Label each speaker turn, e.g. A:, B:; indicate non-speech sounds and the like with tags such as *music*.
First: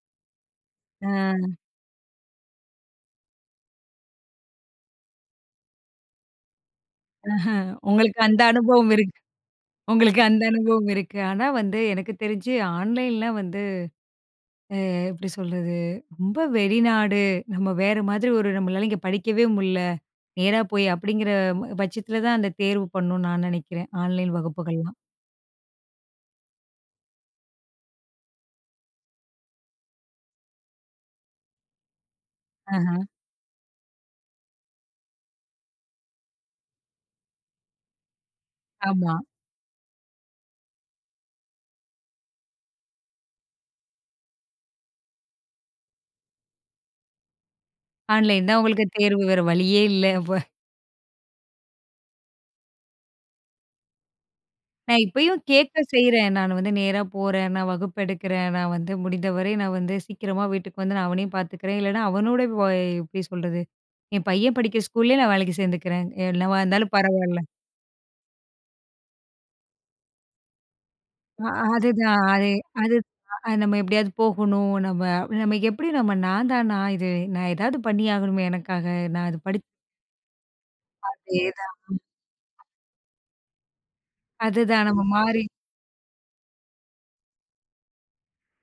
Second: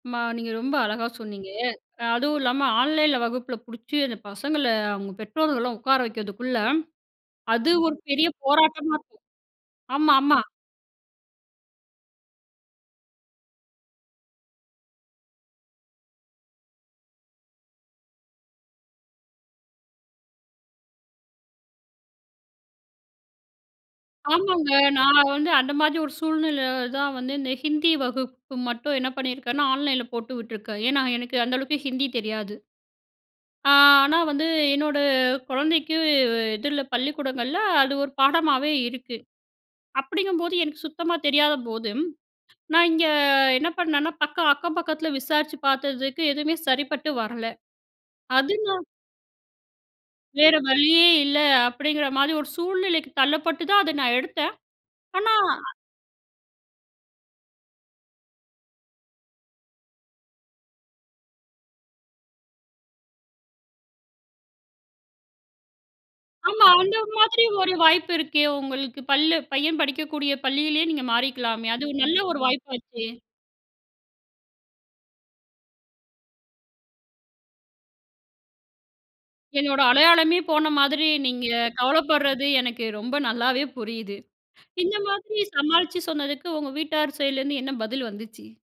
A: அம்மா! நீங்க ரொம்ப அழகா சொன்னீங்க.
B: ஆ.
A: அ அதுவும் இல்லாம ஆன்லைன்ல வகுப்பில பிடிச்சு அந்த பசங்கள அவுங்க பெற்றோர்கள்லாம் உட்கார வைக்கிறதுக்குள்ள
B: ஆஹ,
A: அது ஒரு
B: உங்களுக்கு
A: பெரிய
B: அந்த அனுபவம்
A: போராட்டமா
B: இருக்கு
A: *unintelligible* ஆமா,
B: உங்களுக்கு
A: ஆமா.
B: அந்த அனுபவம் இருக்கு. ஆனா, வந்து எனக்கு தெரிஞ்சு ஆன்லைன்லாம் வந்து, அ எப்பிடி சொல்றது ரொம்ப வெளிநாடு நம்ம வேற மாதிரி ஒரு நம்மளால இங்க படிக்கவே முடியல, நேரா போய் அப்பிடிங்கிற ப பட்சத்தில தான் அந்த தேர்வு பண்ணு நான் நினைக்கிறேன். ஆன்லைன்
A: ஆமாங்க.
B: வகுப்புகள்லாம்.
A: நான் வந்து அந்த மாதிரி ஒரு சூழ்நிலையில தான் வந்து இந்த ஹிந்தி வகுப்பு மட்டும் என்ன பண்ணியிருக்கேன்னா, ஆன்லைன்ல போட்டு விட்டுருக்கேன். ஏன்னா எனக்கு அந்த அளவுக்கு ஹிந்தி தெரியாது.
B: ஆஹா!
A: ஆ. ஆனா வந்து என்னோட குழந்தைக்கு வு இதில பள்ளிக்கூடங்கள்ல அது ஒரு பாடமாவே
B: ஆமா.
A: இருக்கு. அப்பிடிங்கம்போது எனக்கு சுத்தமா தெரியாதபோது நான் இங்கே என்ன பண்ணன்னா, பக்க, அக்கம் பக்கத்தில விசாரிச்சு பார்த்ததுக்கு எதுமே சரிப்பட்டு வரல.
B: ஆன்லைன்
A: அது
B: தான்
A: நான்
B: உங்களுக்கு தேர்வு, வேற வழியே இல்ல *chuckles* அப்ப.
A: வேற வழியே இல்ல அப்பிடிங்கிற மாதிரி ஒரு சூழ்நிலைக்கு தள்ளப்பட்டு தான் அத நான் எடுத்தேன்.
B: நான்
A: ஆனா
B: இப்பயும்
A: அ.
B: கேட்க செய்றேன். நான் வந்து நேரா போறேன், நான் வகுப்பு எடுக்கிறேன். நான் வந்து முடிந்தவரை நான் வந்து சீக்கிரமா வீட்டுக்கு வந்து நான் அவனையும் பார்த்துக்கிறேன் இல்லன்னா, அவனோட வோய் எப்பிடி சொல்றது? என் பையன் படிக்கிற ஸ்கூல்லேயே நான் வேலைக்கு சேர்ந்துக்கிறேன். எ என்னவா
A: ஆமா.
B: இருந்தாலும்
A: அந்த
B: பரவால்ல.
A: மாதிரி ஒரு வாய்ப்பு இருக்கே! உங்களுக்கு பள்ளு பள்ளி பையன் படிக்கக்கூடிய பள்ளியிலேயே நீங்க
B: அ
A: மாறிக்கலாமே! அது ஒரு நல்ல
B: அதுதான்.
A: ஒரு
B: அதே அது
A: வாய்ப்பாச்சே!
B: அ நம்ம எப்பிடியாவது போகணும், நம்ம நம்ம எப்பிடி நம்ம நான் தானா! இது நான் எதாவது பண்ணியாகணுமே! எனக்காக நான் அத படிச்
A: என்னோட அடையாளமே போன மாதிரி நீங்க
B: அதேதான்.
A: கவலைப்பட்றது எனக்கு ரொம்ப நல்லாவே புரியுது.
B: அதுதான்
A: இந்த
B: நம்ம
A: மாதிரி
B: மாறி.
A: சமாளிச்சு சொன்னதுக்கு உங்க வீட்டார் சைடுல இருந்து என்ன பதில் வந்துச்சு?